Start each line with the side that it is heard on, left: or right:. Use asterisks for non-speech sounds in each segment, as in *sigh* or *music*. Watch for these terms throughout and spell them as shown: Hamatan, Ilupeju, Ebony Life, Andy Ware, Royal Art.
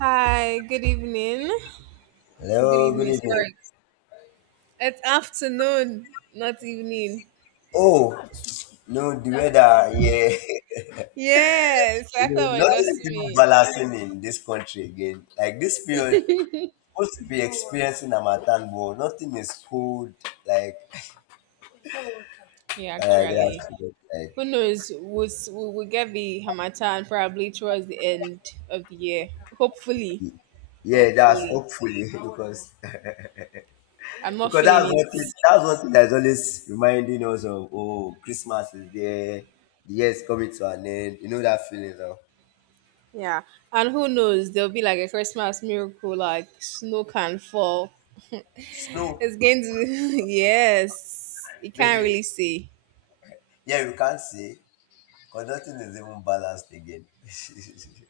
right: Hi, good evening. Good
left: Hello, good
right: evening,
left: evening.
right: sorry. It's afternoon, not evening.
left: Oh, no, the weather, yeah.
right: Yes,
left: *laughs* You
right: I
left: know,
right: thought it was
left: nothing
right: just
left: is even
right: me.
left: balancing in this country again. Like this period, supposed to be experiencing Hamatan, but nothing is cold like
right: Yeah,
left: *laughs* paragraphs
right: actually.
left: today.
right: Who
left: Like,
right: knows? We'll get the Hamatan probably towards the end of the year. Hopefully.
left: yeah, that's
right: Hopefully.
left: hopefully *laughs* because
right: I'm not feeling it.
left: that's one thing that's always reminding us of, oh, Christmas is there, the year is coming to an end. You know that feeling of
right: Yeah. And who knows? There'll be like a Christmas miracle, like snow can fall. *laughs* It's
left: snow.
right: going to, *laughs* yes. You can't
left: Maybe
right: really see.
left: yeah, you can't see. Because nothing is even balanced again.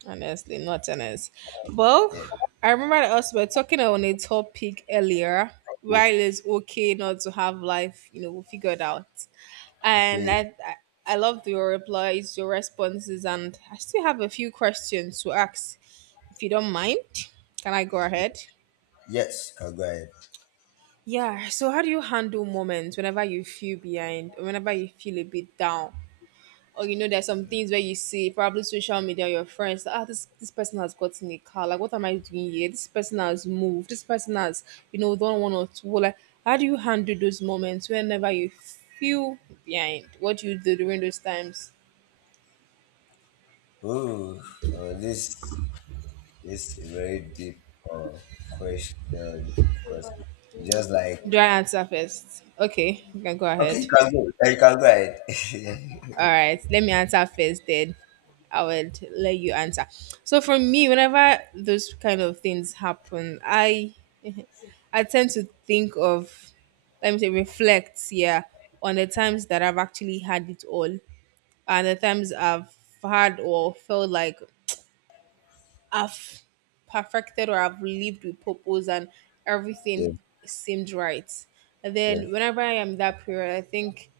right: Honestly, not honest. Well,
left: *laughs* yeah.
right: I remember that us were talking on a topic earlier why it is okay not to have life, figured out. And
left: Okay.
right: I loved your replies, your responses, and I still have a few questions to ask. If you don't mind, can I go ahead?
left: Yes, can go ahead.
right: Yeah. So, how do you handle moments whenever you feel behind, or whenever you feel a bit down? Or you know there's some things where you see probably social media your friends like, ah this person has gotten a car like what am I doing here, this person has moved, this person has, you know, done one or two, like how do you handle those moments whenever you feel behind? What do you do during those times?
left: Ooh, uh, this this is a very deep, uh, question, because just like
right: Do I answer first? Okay, you can go
left: okay, you
right: ahead.
left: can go. Yeah, you can go ahead. *laughs* yeah,
right: All right, let me answer first then. I would let you answer. So for me whenever those kind of things happen, I tend to think of, let me say, reflect, yeah, on the times that I've actually had it all and the times I've had or felt like I've perfected, or I've lived with purpose and everything seemed right. And
left: yeah,
right: then whenever I am that period, I think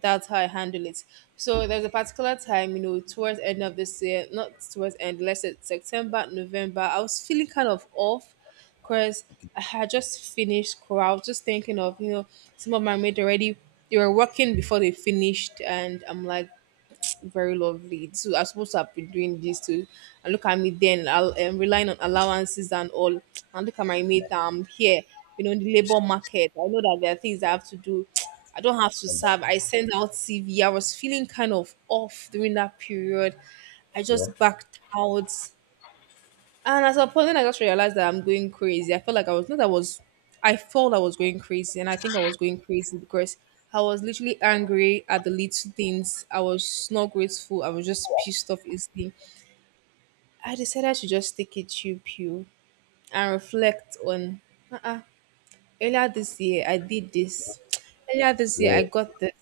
right: that's how I handle it. So there's a particular time, you know, towards end of this year, not towards end, let's say September, November, I was feeling kind of off because I had just finished school. I was just thinking of, you know, some of my mates already they were working before they finished, and I'm like very lovely. So I'm supposed to have been doing this too. And look at me then. I'm relying on allowances and all. And look at my mate. I'm here, you know, in the labor market. I know that there are things I have to do. I don't have to
left: yeah,
right: serve. I sent out CV. I was feeling kind of off during that period. I
left: yeah,
right: just backed out. And at some point, I just realized that I'm going crazy. I felt like I was not. I was. I felt I was going crazy, and I think I was going crazy because I was literally angry at the little things. I was not grateful. I was just pissed off easily. I decided to just take a chill pill and reflect on. Uh-uh. Earlier this year, I did this. Earlier this year, I got this.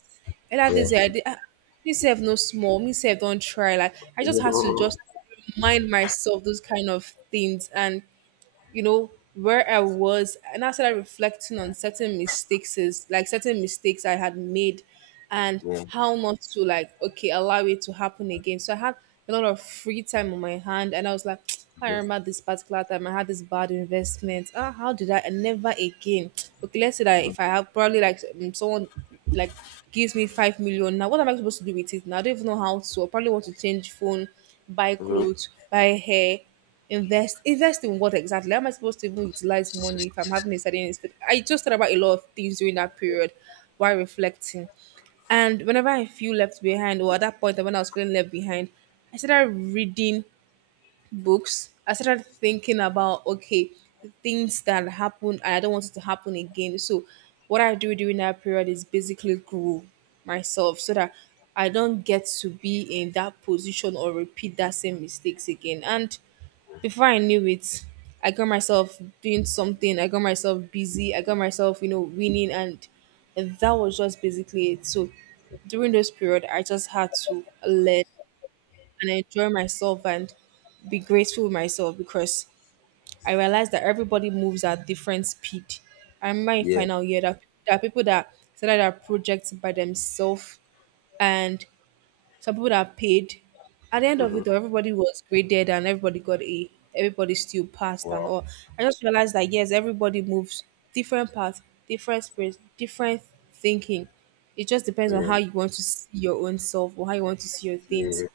right: Earlier
left: yeah, yeah,
right: this year, I did. Me self no small. Me self don't try. Like I just had to just remind myself those kind of things, and you know where I was, and I started reflecting on certain mistakes, is like certain mistakes I had made and how not to, like, okay, allow it to happen again. So I had a lot of free time on my hand, and I was like *tsk* I remember this particular time I had this bad investment. Ah, how did I? And never again. Okay, let's say that if I have probably like, someone like gives me 5 million now, what am I supposed to do with it now? I don't even know how to. I probably want to change phone, buy clothes, buy hair, invest. Invest in what exactly? How am I supposed to even utilize money if I'm having a sudden? Instead I just thought about a lot of things during that period while reflecting. And whenever I feel left behind, or at that point when I was feeling left behind, I started reading books, I started thinking about, okay, the things that happened and I don't want it to happen again. So what I do during that period is basically grow myself so that I don't get to be in that position or repeat that same mistakes again. And before I knew it, I got myself doing something. I got myself busy. I got myself, you know, winning, and that was just basically it. So during this period, I just had to learn and enjoy myself and be grateful with myself because I realized that everybody moves at different speed. I remember in
left: yeah.
right: final year that there are people that started their projects by themselves, and some people that are paid. At the end of it
left: Mm-hmm.
right: all, everybody was graded and everybody got A. Everybody still passed and
left: Wow.
right: all. I just realized that yes, everybody moves different paths, different spirits, different thinking. It just depends on
left: Yeah,
right: how you want to see your own self or how you want to see your things.
left: yeah.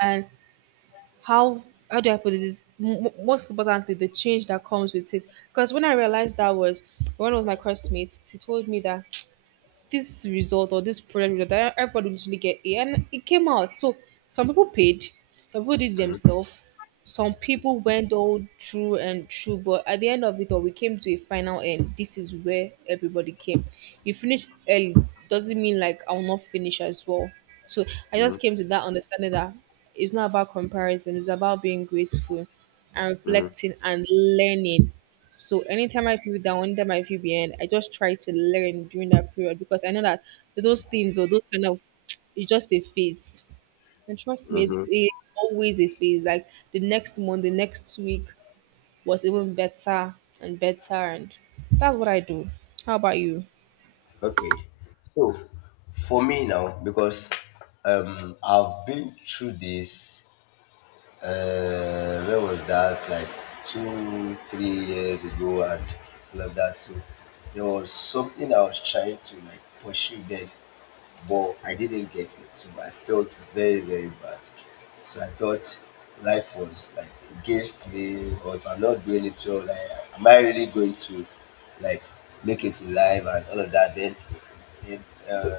right: And how do I put this? Is most importantly the change that comes with it. Because when I realized that was one of my classmates, he told me that this result or this product result that everybody would usually get A, and it came out. So some people paid, some people did it themselves, some people went all through and through. But at the end of it all, we came to a final, and this is where everybody came. You finish early doesn't mean like I'll not finish as well. So I
left: Mm-hmm,
right: just came to that understanding that it's not about comparison; it's about being graceful, and
left: mm-hmm.
right: reflecting and learning. So anytime I feel down, anytime I feel behind, I just try to learn during that period because I know that those things or those kind of *tsk* it's just a phase. And trust me, it's always a phase. Like the next month, the next week was even better and better, and that's what I do. How about you?
left: Okay. So for me now, because I've been through this where was that, like, two, 3 years ago and all of that. So there was something I was trying to like pursue then, but I didn't get it. So I felt very, very bad. So I thought life was like against me, or if I'm not doing it well, like, am I really going to like make it in life and all of that? Then, uh,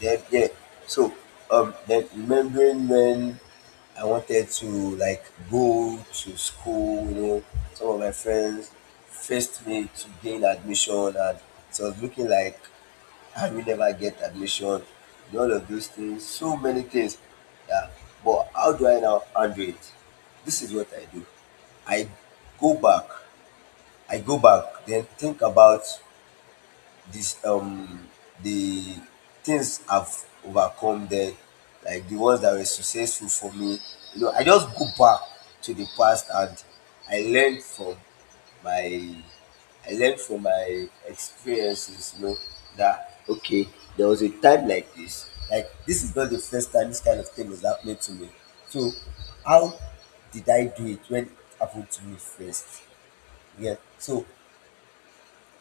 left: then, yeah. So then remembering when I wanted to like go to school, you know, some of my friends faced me to gain admission, and so it was looking like how you never get admission and all of those things, so many things. Yeah. But how do I now handle it? This is what I do. I go back, I go back, then think about this the things I've overcome then, like the ones that were successful for me. You know, I just go back to the past, and I learn from my I learned from my experiences, you know, that okay, there was a time like this. Like this is not the first time this kind of thing is happening to me. So how did I do it when it happened to me first? Yeah. So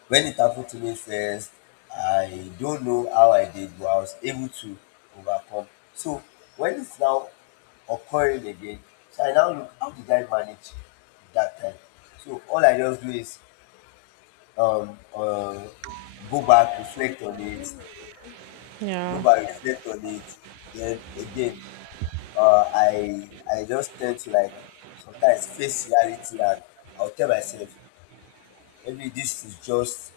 left: when it happened to me first, I don't know how I did, but I was able to overcome. So when it's now occurring again, so I now look how did I manage that time? So all I just do is um um go back, reflect on it, go
right: Yeah.
left: back reflect on it then again, um i I just tend to like sometimes face reality, and I'll tell myself maybe this is just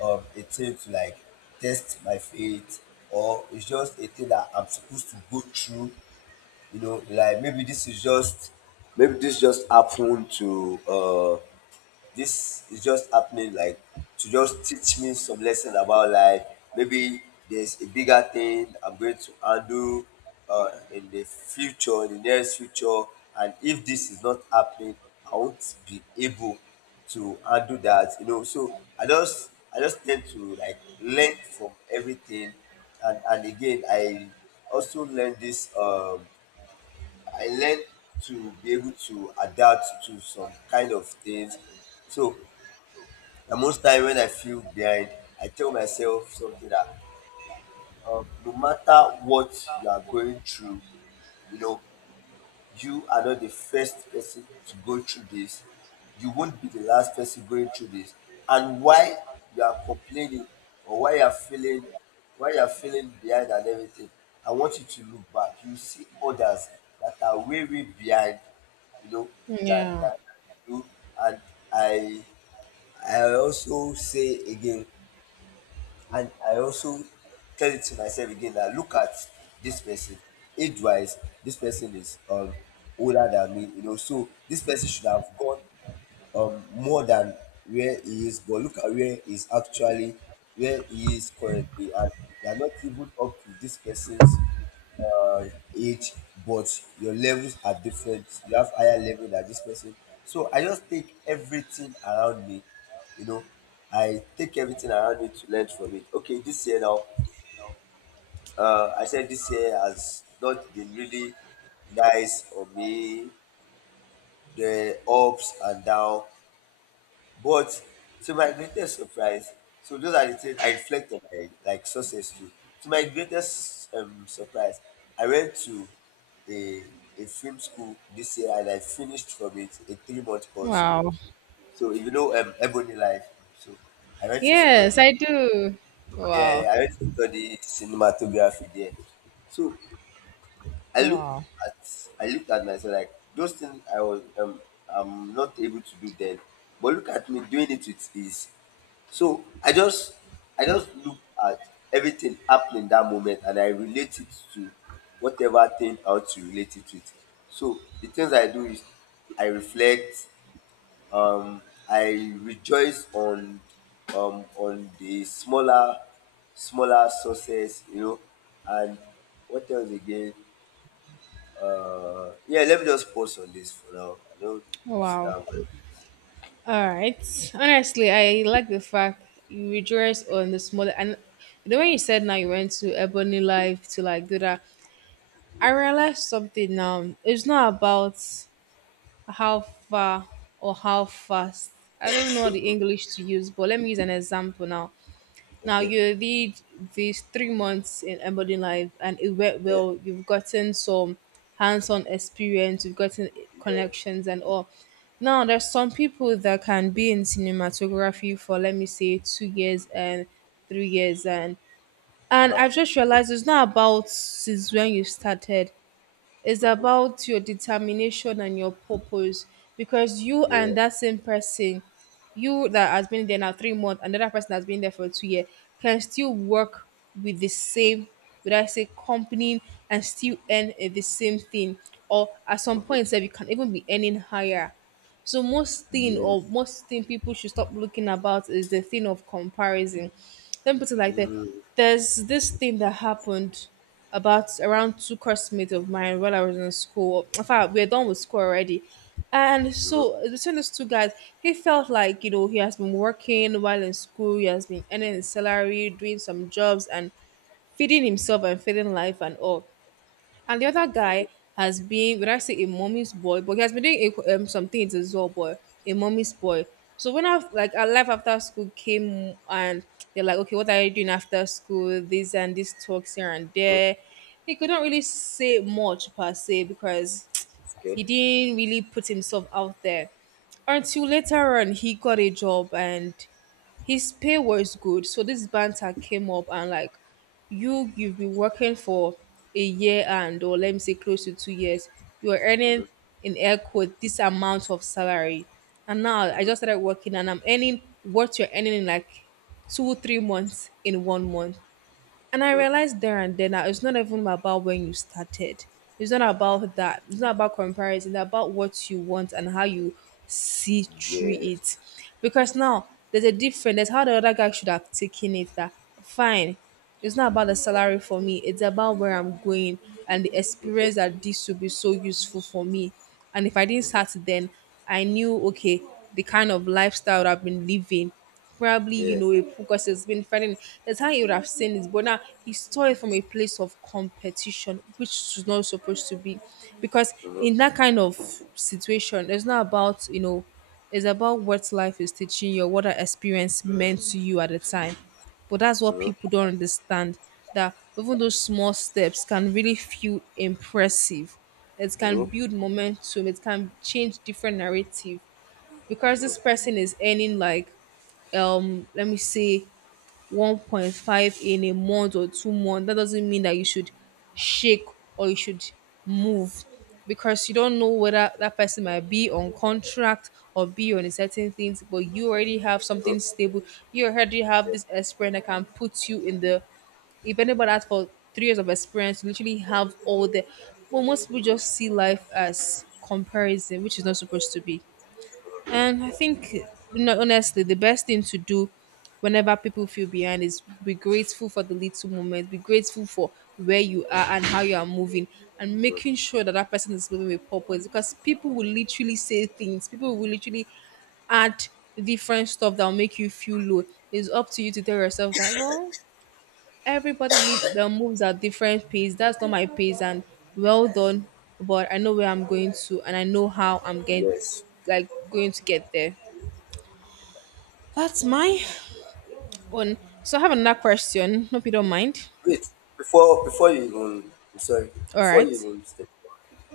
left: a thing to like test my faith, or it's just a thing that I'm supposed to go through, you know, like maybe this just happened to this is just happening like to just teach me some lessons about life. Maybe there's a bigger thing I'm going to handle, in the future, in the nearest future, and if this is not happening I won't be able to handle that, you know. So I just tend to like learn from everything, and again I also learn this I learned to be able to adapt to some kind of things. So, the most time when I feel behind, I tell myself something that, no matter what you are going through, you know, you are not the first person to go through this. You won't be the last person going through this. And why you are complaining, or why you are feeling why you are feeling behind and everything, I want you to look back. You see others that are way, way behind, you know, that
right: Yeah.
left: that you and I I also say again, and I also tell it to myself again that look at this person, age wise, this person is older than me, you know, so this person should have gone more than where he is, but look at where he is actually, where he is currently, and they are not even up to this person's, uh, age, but your levels are different. You have higher level than this person. So I just take everything around me, you know. I take everything around me to learn from it. Okay, this year now, I said this year has not been really nice on me. The ups and down. But to my greatest surprise, so those are the things I reflect on, my like success too. To my greatest, surprise, I went to a a film school this year, and I finished from it a 3-month course.
right: Wow.
left: So if you know Ebony Life, so I went to
right: Yes,
left: study
right: I do. Wow.
left: yeah, I went to study cinematography there. So I looked
right: Wow.
left: at I looked at myself, like those things I was I'm not able to do then, but look at me doing it with ease. So I just look at everything happening that moment, and I relate it to whatever thing I want to relate it with. So the things I do is I reflect, um, I rejoice on the smaller sources, you know, and what else again? Yeah, let me just pause on this for now. I don't
right: Wow.
left: start.
right: All right. Honestly, I like the fact you rejoice on the smaller, and the way you said now you went to Ebony Live to like do that. I realized something now. It's not about how far or how fast. I don't know the English to use, but let me use an example now. Now
left: Okay.
right: you did these 3 months in Embody Life and it went
left: Yeah.
right: well. You've gotten some hands-on experience, you've gotten
left: Yeah.
right: connections and all. Now there's some people that can be in cinematography for, let me say, 2 years and 3 years,
left: Uh
right: and
left: huh.
right: I've just realized it's not about since when you started. It's
left: Mm-hmm.
right: about your determination and your purpose because you
left: Yeah.
right: and that same person, you that has been there now 3 months, another person that has been there for 2 years, can still work with the same, would I say, company, and still earn, eh, the same thing. Or at some point,
left: Mm-hmm.
right: sef, you can even be earning higher. So most thing
left: Yes.
right: or most thing people should stop looking about is the thing of comparison. Let me put it like that.
left: Mm-hmm.
right: There's this thing that happened about around two classmates of mine while I was in school. In fact, we're done with school already. And
left: Mm-hmm.
right: so between those two guys, he felt like, you know, he has been working while in school, he has been earning his salary, doing some jobs and feeding himself and feeding life and all. And the other
left: Mm-hmm.
right: guy has been, would I say a mommy's boy, but he has been doing a, some things as well, boy, a mommy's boy. So when I like our life after school came, and they're like, okay, what are you doing after school? This and this talks here and there. He couldn't really say much per se because
left: Okay.
right: he didn't really put himself out there until later on he got a job and his pay was good. So this banter came up and like, you've been working for a year and, or let me say close to 2 years, you are
left: Mm-hmm.
right: earning in air quote this amount of salary. And now I
left: Mm-hmm.
right: just started working and I'm earning what you're earning in like two, 3 months in 1 month. And I
left: Mm-hmm.
right: realized there and then that it's not even about when you started. It's not about that. It's not about comparison. It's about what you want and how you see through
left: Yes.
right: it. Because now there's a difference. There's how the other guy should have taken it that fine. It's not about the salary for me. It's about where I'm going and the
left: Mm-hmm.
right: experience that this will be so useful for me. And if I didn't
left: Mm-hmm.
right: start then, I knew, okay, the kind of lifestyle I've been living, probably
left: Yeah.
right: a, because it's been fighting. That's how he would have seen it, but now he saw it from a place of competition, which is not supposed to be. Because
left: Mm-hmm.
right: in that kind of situation, it's not about, it's about what life is teaching you or what that experience meant to you at the time. But that's what people
left: Mm-hmm.
right: don't understand, that even those small steps can really feel impressive. It
left: Mm-hmm.
right: can
left: Mm-hmm.
right: build momentum, it can change different narrative. Because this person is earning like, let me say 1.5 in a month or 2 months, that doesn't mean that you should shake or you should move, because you don't know whether that person might be on contract or be on a certain things, but you already have something stable. You already have this experience that can put you in the, if anybody has for 3 years of experience, you literally have all the, well, most people just see life as comparison, which is not supposed to be. And I think, honestly, the best thing to do whenever people feel behind is be grateful for the little moments, be grateful for where you are and how you are moving, and making sure that that person is moving with purpose. Because people will literally say things, people will literally add different stuff that will make you feel low. It's up to you to tell yourself that, well, everybody live, moves at different pace. That's not my pace, and well done. But I know where I'm going to, and I know how I'm
left: Yeah.
right: getting,
left: Yes.
right: like, going to get there. That's my own. So I have another question. Hope you don't mind.
left: Wait. Before you even I'm sorry.
right: All
left: Before
right: right.
left: you even step.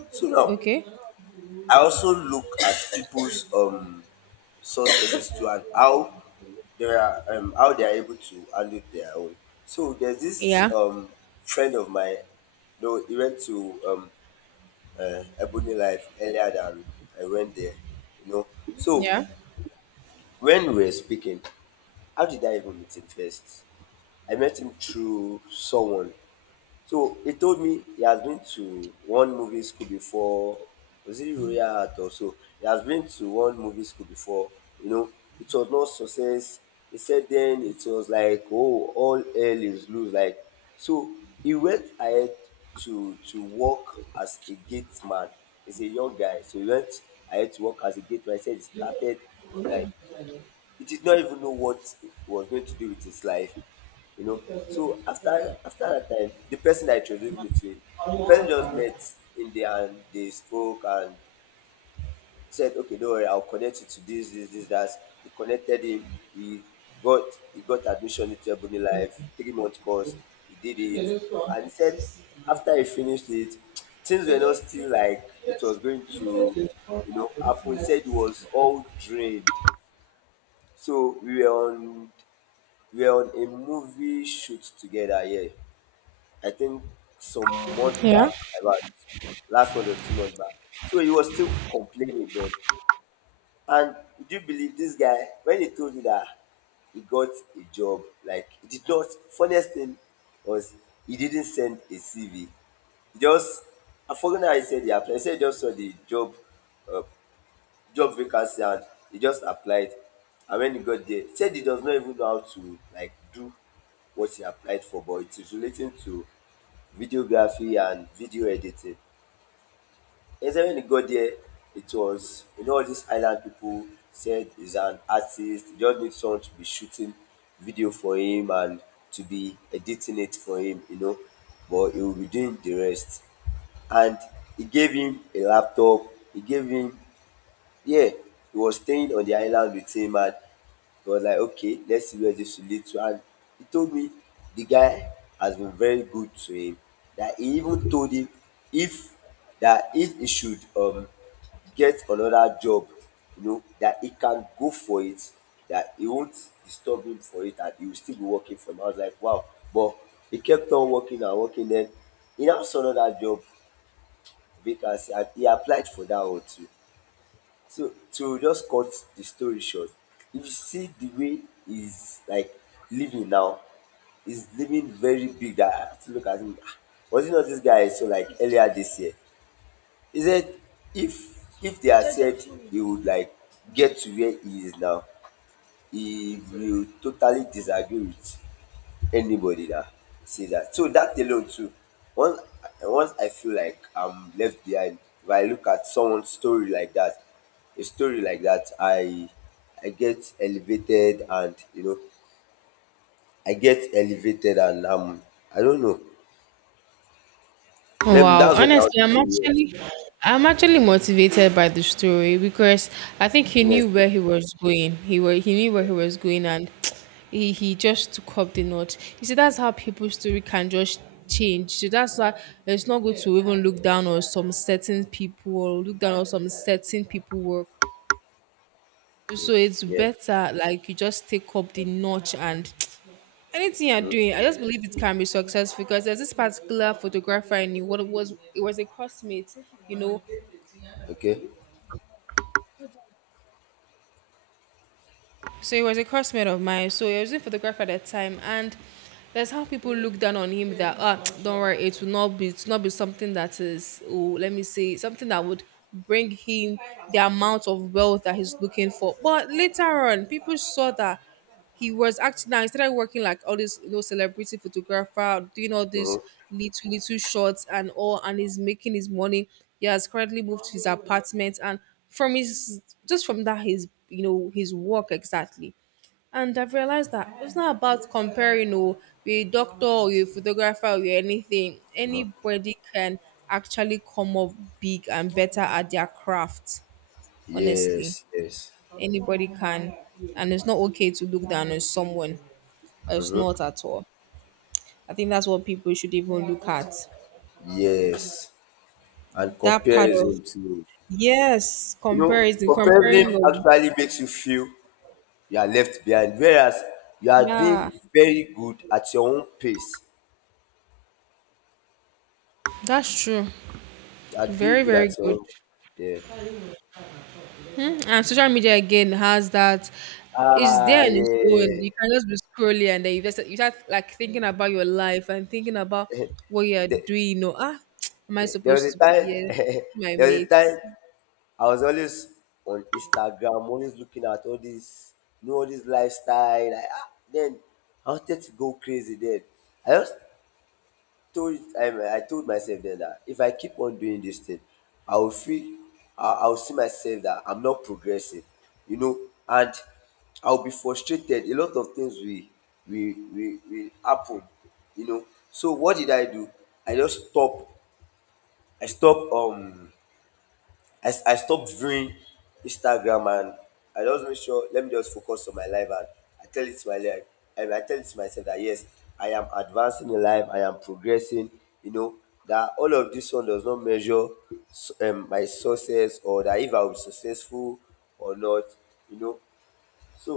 left: So now
right: Okay.
left: I also look at people's sources to, and how they are able to handle their own. So there's this
right: Yeah.
left: friend of mine. No, he went to Ebony Life earlier than I went there. You know, so
right: Yeah.
left: when we were speaking, how did I even meet him first? I met him through someone, so he told me he has been to one movie school before. Was it Royal Art or so? He has been to one movie school before. You know, it was not success. He said then it was like, oh, all hell is loose. Like so, he went ahead to work as a gate man. He's a young guy, so he went ahead to work as a gate man. He said he started like he did not even know what he was going to do with his life, you know. So after that time, the person that introduced me to him, the person just met in there and they spoke, and said, okay, don't worry, I'll connect you to this, this, this, that. He connected him, he got he got admission into Ebony Life, 3-month course, he did it, and he said after he finished it, *tsk* things were not still like it was going to, you know, happen. He said he was all drained. So we're on a movie shoot together, yeah. I think some months
right: Yeah.
left: back, about last month or 2 months back. So he was still complaining then. And do you believe this guy, when he told me that he got a job, like he did not, funniest thing was he didn't send a CV. He just I forgot how he said he applied. He said he just saw the uh, job vacancy, and he just applied, and when he got there, he said he does not even know how to like do what he applied for, but it is relating to videography and video editing. He said when he got there, it was you know, all these island people, said he's an artist, he just needs someone to be shooting video for him, and to be editing it for him, you know, but he will be doing the rest. And he gave him a laptop he gave him yeah, he was staying on the island with him, and he was like, okay, let's see where this will lead to. And he told me the guy has been very good to him. That he even told him if that if he should get another job, you know, that he can go for it, that he won't disturb him for it, and he will still be working for him. I was like, wow. But he kept on working and working, then he now saw another job vacancy and he applied for that one too. So to just cut the story short, if you see the way he's like living now, he's living very big. I have to look at him. "Ah, was it not this guy I saw like earlier this year? He said if if they had said he would like get to where he is now, if you totally disagree with anybody that says that. So that alone too, once once I feel like I'm left behind, if I look at someone's story like that, a story like that, I get elevated, and you know, I get elevated, and I don't know. Let
right: Wow.
left: that's what I want
right: Honestly,
left: to say. Yes,
right: I'm actually motivated by the story because I think he knew
left: honestly,
right: where he was going. He knew where he was going, and *tsk* he just took up the knot. You see, that's how people's story can just change. So that's why it's not good to even look down on some certain people or look down on some certain people work. So it's
left: yeah.
right: better like you just take up the notch and *tsk* anything you're
left: Mhm.
right: doing. I just believe it can be successful, because there's this particular photographer I knew. What it was a crossmate, you know.
left: Okay.
right: So he was a crossmate of mine. So he was a photographer at that time, and that's how people look down on him, that ah, *tsk* don't worry, it will not be, it will not be something that is, oh, let me say, something that would bring him the amount of wealth that he's looking for. But later on, people saw that he was actually, now he started working like all this, celebrity photographer, doing all
left: Mm-hmm.
right: these little little shots and all, and he's making his money. He has currently moved to his apartment, and from his, just from that his, his work exactly. And I've realized that it's not about comparing, or you're a doctor, or you're a photographer, or you're anything.
left: Hmm.
right: Anybody can actually come up big and better at their craft. Honestly,
left: Yes, yes.
right: anybody can. And it's not okay to look down on someone. It's
left: Mm-hmm.
right: not, at all. I think that's what people should even look at.
left: Yes, and
right: That part of,
left: comparison to,
right: yes, comparison, comparing
left: Comparison
right: your,
left: actually makes you feel you are left behind, whereas you are
right: yeah,
left: doing very good at your own pace.
right: that's true.
left: You are doing
right: Very
left: good
right: very
left: at your
right: good.
left: own. Yeah.
right: Mhm. And social media again has that. It's there
left: Ah,
right: on its
left: yeah.
right: own. You can just be scrolling and then you just you start like thinking about your life and thinking about what you're
left: The,
right: doing. Or ah, *tsk* am I
left: yeah. There was
right: supposed
left: a
right: to be
left: time.
right: here?
left: *laughs*
right: My
left: There was a time
right: mates?
left: I was always on Instagram, always looking at all this, all this lifestyle. Like, ah, then I wanted to go crazy. Then I just told I told myself then that if I keep on doing this thing, I will feel I will see myself that I'm not progressing, you know, and I'll be frustrated. A lot of things will happen, you know. So what did I do? I just stop. I stop. I stopped viewing Instagram, and I just make sure let me just focus on my life, and I tell it to my life and I tell it to myself that yes, I am advancing in life, I am progressing, you know, that all of this one does not measure my success, or that if I will be successful or not, you know. So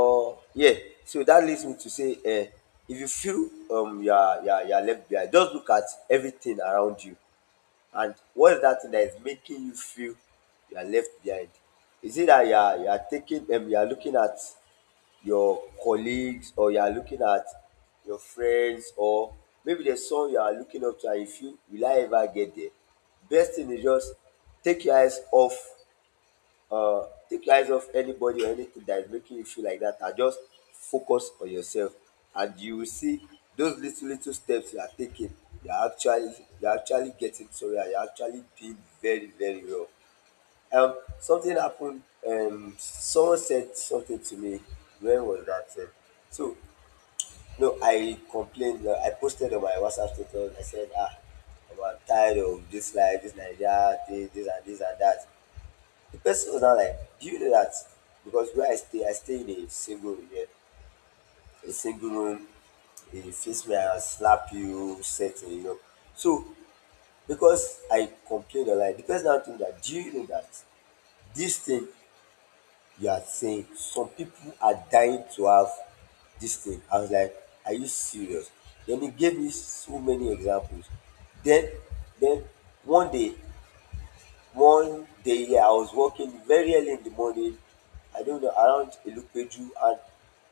left: yeah, so that leads me to say if you feel you are, you are left behind, just look at everything around you. And what is that thing that is making you feel you are left behind? Is it that you are looking at your colleagues, or you are looking at your friends, or maybe there's someone you are looking up to and you feel will I ever get there? Best thing is just take your eyes off uh, take your eyes off anybody or anything that is making you feel like that, and just focus on yourself and you will see those little little steps you are taking. you are actually you are actually getting sorry, and you are actually doing very very well. Something happened. Someone said something to me. When was that thing? So no, I complained. I posted on my WhatsApp status. I said, ah, I'm tired of this life, this Nigeria thing, this and this and that. The person was now like, "Do you know that because where I stay in a single room, a single room. He face me and slap you, set you know." So because I complained online, the person now told me that, "Do you know that this thing you are saying, some people are dying to have this thing?" I was like, "Are you serious?" Then he gave me so many examples. Then then one day, one day, yeah, I was walking very early in the morning, I don't know, around Ilupeju, and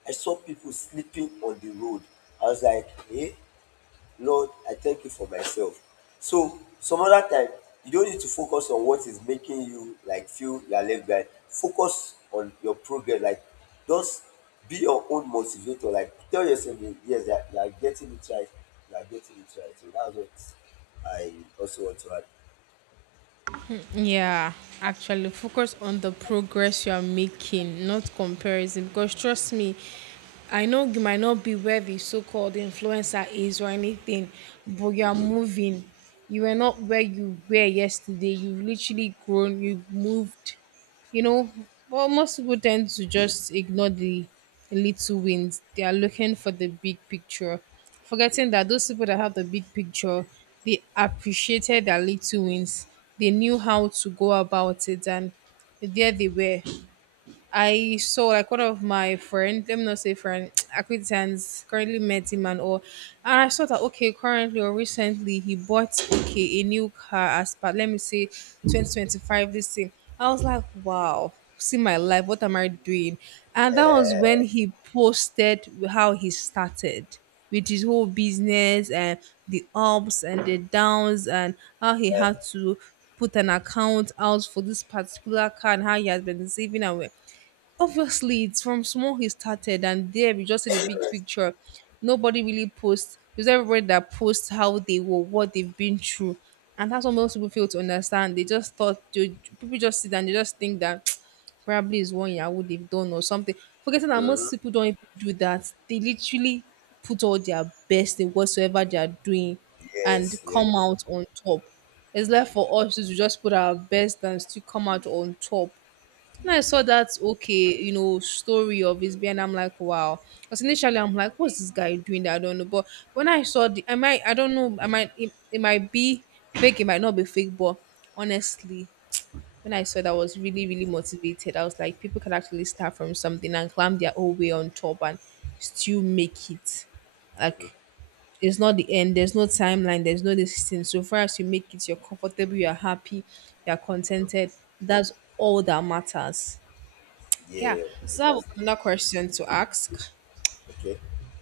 left: I saw people sleeping on the road. I was like, hey, Lord, I thank you for myself. So, some other time, you don't need to focus on what is making you like feel you're left behind. Focus on your progress. Like, just be your own motivator. Like, tell yourself that, yes, you are getting it right. You are getting it right. So, that's what I also want to add.
right: Yeah, actually, focus on the progress you are making, not comparison. Because trust me, I know you might not be where the so called influencer is or anything, but you are moving. You were not where you were yesterday. You've literally grown, you've moved, you know, but most people tend to just ignore the little wins. They are looking for the big picture, forgetting that those people that have the big picture, they appreciated their little wins. They knew how to go about it, and there they were. I saw like one of my friend, let me not say friend, *tsk* acquaintance, currently met him and all. And I saw that okay, currently or recently he bought, okay, a new car as part, let me say, 2025 this thing. I was like, wow, see my life, what am I doing? And that was when he posted how he started with his whole business and the ups and the downs, and how he had to put an account out for this particular car and how he has been saving. And obviously, it's from small he started, and there we just see the big picture. Nobody really posts. It's everybody that posts how they were, what they've been through, and that's what most people fail to understand. They just thought they, people just sit and they just think that *tsk* probably is one Yahoo they've done or something, forgetting that most people don't even do that. They literally put all their best in whatsoever they are doing, and
left: Yes,
right: come
left: yes.
right: out on top. It's left for us to just put our best and still come out on top. When I saw that, okay, story of his being, I'm like, wow. Because initially, I'm like, what's this guy doing that I don't know. But when I saw the, I might, I don't know, I might, it might be fake, it might not be fake. But honestly, when I saw that, I was really, really motivated. I was like, people can actually start from something and climb their own way on top and still make it. Like, it's not the end. There's no timeline. There's no this thing. So far as you make it, you're comfortable, you're happy, you're contented. That's all that matters. Yeah.
left: Yeah,
right: So I have
left: exactly.
right: another question to ask.
left: Okay.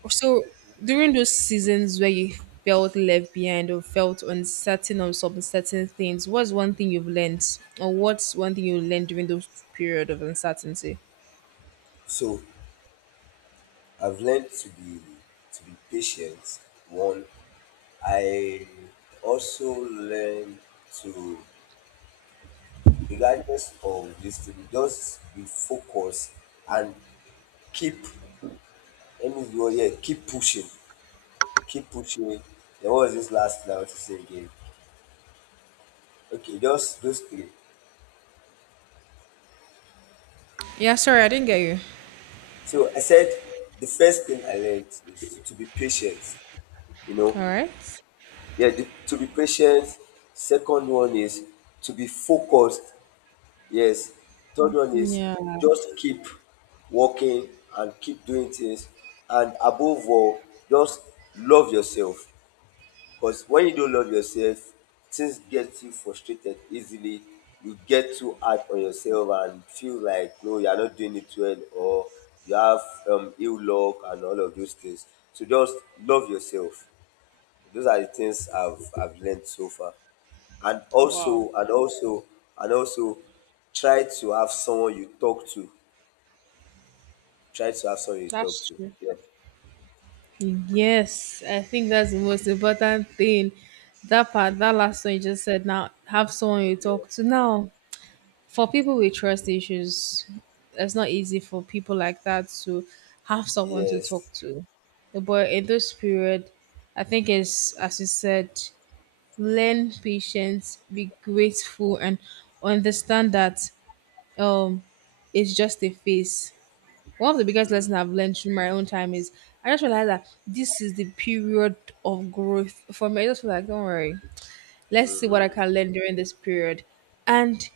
right: So during those seasons where you felt left behind or felt uncertain on some certain things, what's one thing you've learned? Or what's one thing you learned during those period of uncertainty?
left: So I've learned to be, to be patient. One, I also learned to, regardless of this thing, just be focused and keep. Let me go. Yeah, keep pushing, keep pushing. Then what was this last thing I want to say again. Okay, just those three.
right: Yeah, sorry, I didn't get you.
left: So I said the first thing I learned is to be patient. You know,
right: All right.
left: yeah, to be patient. Second one is to be focused. Yes. Third one is
right: Yeah.
left: just keep working and keep doing things. And above all, just love yourself. Because when you don't love yourself, things get you frustrated easily. You get too hard on yourself and feel like no, you are not doing it well, or you have ill luck and all of those things. So just love yourself. Those are the things I've learned so far. And
right: Wow.
left: also and also and also try to have someone you talk to. Try to have someone you talk
right: That's
left: to.
right: true.
left: Yes.
right: Yes, I think that's the most important thing. That part, that last one you just said now, have someone you talk
left: Yes.
right: to now. For people with trust issues, it's not easy for people like that to have someone to talk
left: Yes.
right: to. But in this period, I think it's as you said, learn patience, be grateful, and understand that um, it's just a phase. One of the biggest lessons I've learned through my own time is I just realized that this is the period of growth for me. I just feel like, don't worry, let's see what I can learn during this period. And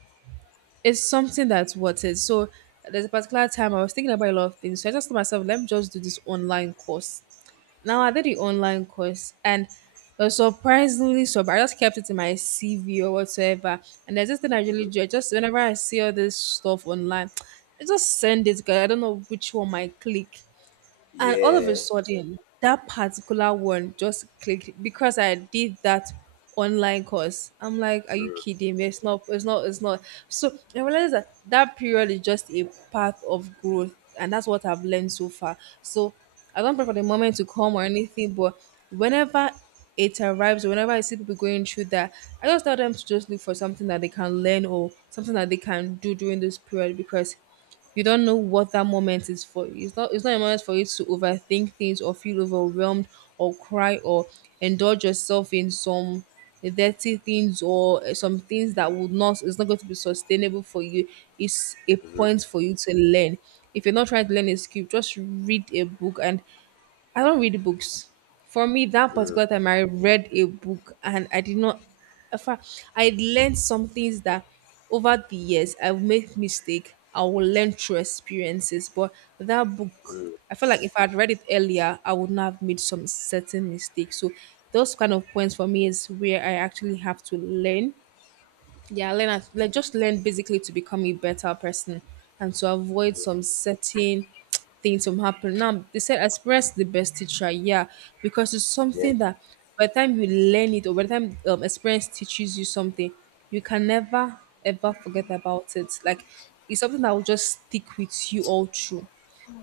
right: it's something that's worth it. So there's a particular time I was thinking about a lot of things. So I just told myself, let me just do this online course. Now I did the online course and it was surprisingly, so I just kept it in my CV or whatsoever. And there's this thing I really do. I just, whenever I see all this stuff online, *tsk* I just send it because I don't know which one might click. And all of a
left: Yeah.
right: sudden, that particular one just clicked because I did that online course. I'm like, are you
left: Mm.
right: kidding me? It's not, it's not, it's not. So I realized that that period is just a path of growth. And that's what I've learned so far. So I don't pray for the moment to come or anything, but whenever it arrives, or whenever I see people going through that, I just tell them to just look for something that they can learn or something that they can do during this period, because you don't know what that moment is for. It's not, it's not a moment for you to overthink things or feel overwhelmed or cry or indulge yourself in some dirty things, or eh, some things that would not, it's not going to be sustainable for you. It's a point for you to learn. If you're not trying to learn a skill, just read a book. And I don't read books. For me, that particular time I read a book and I did not, in fact, I learned some things that over the years I've made mistake. I will learn through experiences. But that book, I feel like if I'd read it earlier, I would not have made some certain mistakes. So those kind of points for me is where I actually have to learn, yeah, learn like, just learn basically to become a better person and to avoid some certain things from happening. Now they said express the best teacher, yeah, because it's
left: Yeah.
right: something that by the time you learn it, or by the time experience teaches you something, you can never ever forget about it. Like it's something that will just stick with you all through,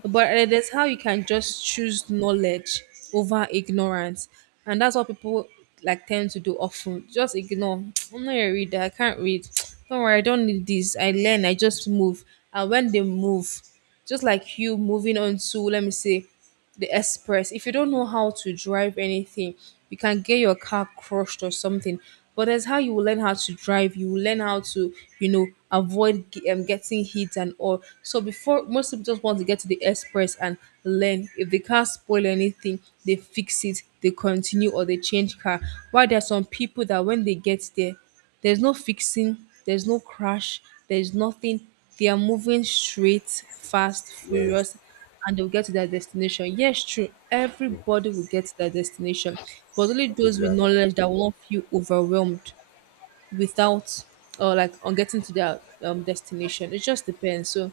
right: but it is how you can just choose knowledge over ignorance. And that's what people like tend to do often, just ignore. *tsk* I'm not a reader, I can't read. *tsk* Don't worry, I don't need this, I learn, I just move. And when they move, just like you moving on to, let me say, the express. If you don't know how to drive anything, you can get your car crushed or something. But that's how you will learn how to drive. You will learn how to, you know, avoid getting hit and all. So before, most people just want to get to the express and learn. If the car spoil anything, they fix it, they continue or they change car. While there are some people that when they get there, there's no fixing, there's no crash, there's nothing. They are moving straight, fast,
left: Yes.
right: furious, and they'll get to their destination. Yes, true, everybody will get to their destination, but only those with
left: Exactly.
right: knowledge that will not feel overwhelmed without or like on getting to their destination. It just depends. So,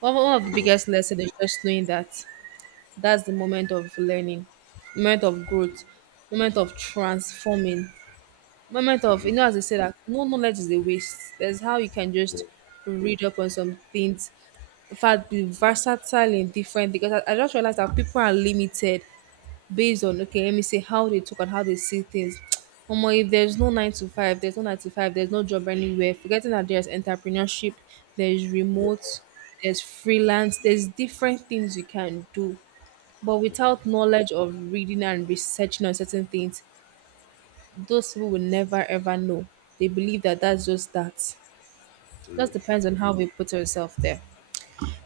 right: one of the biggest lessons is just knowing that that's the moment of learning, moment of growth, moment of transforming, moment of, as I said, that no knowledge is a waste. There's how you can just read up on some things, in fact be versatile in different, because I just realized that people are limited based on okay let me see how they talk and how they see things. *tsk* Omo, if there's no nine to five, there's no nine to five, there's no job anywhere. Forgetting that there's entrepreneurship, there's
left: Yeah.
right: remote, there's freelance, there's different things you can do. But without knowledge of reading and researching on certain things, those people will never ever know. They believe that that's just that.
left: Mm.
right: Just depends on how we put ourselves there.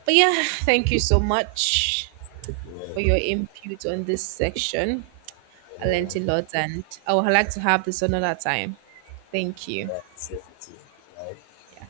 right: But yeah, thank you so much
left: Yeah.
right: for your input on this section. I
left: Yeah.
right: learned a lot, and I would like to have this another time. Thank you.
left: Yeah. Sensitive. Right.
right: Yeah.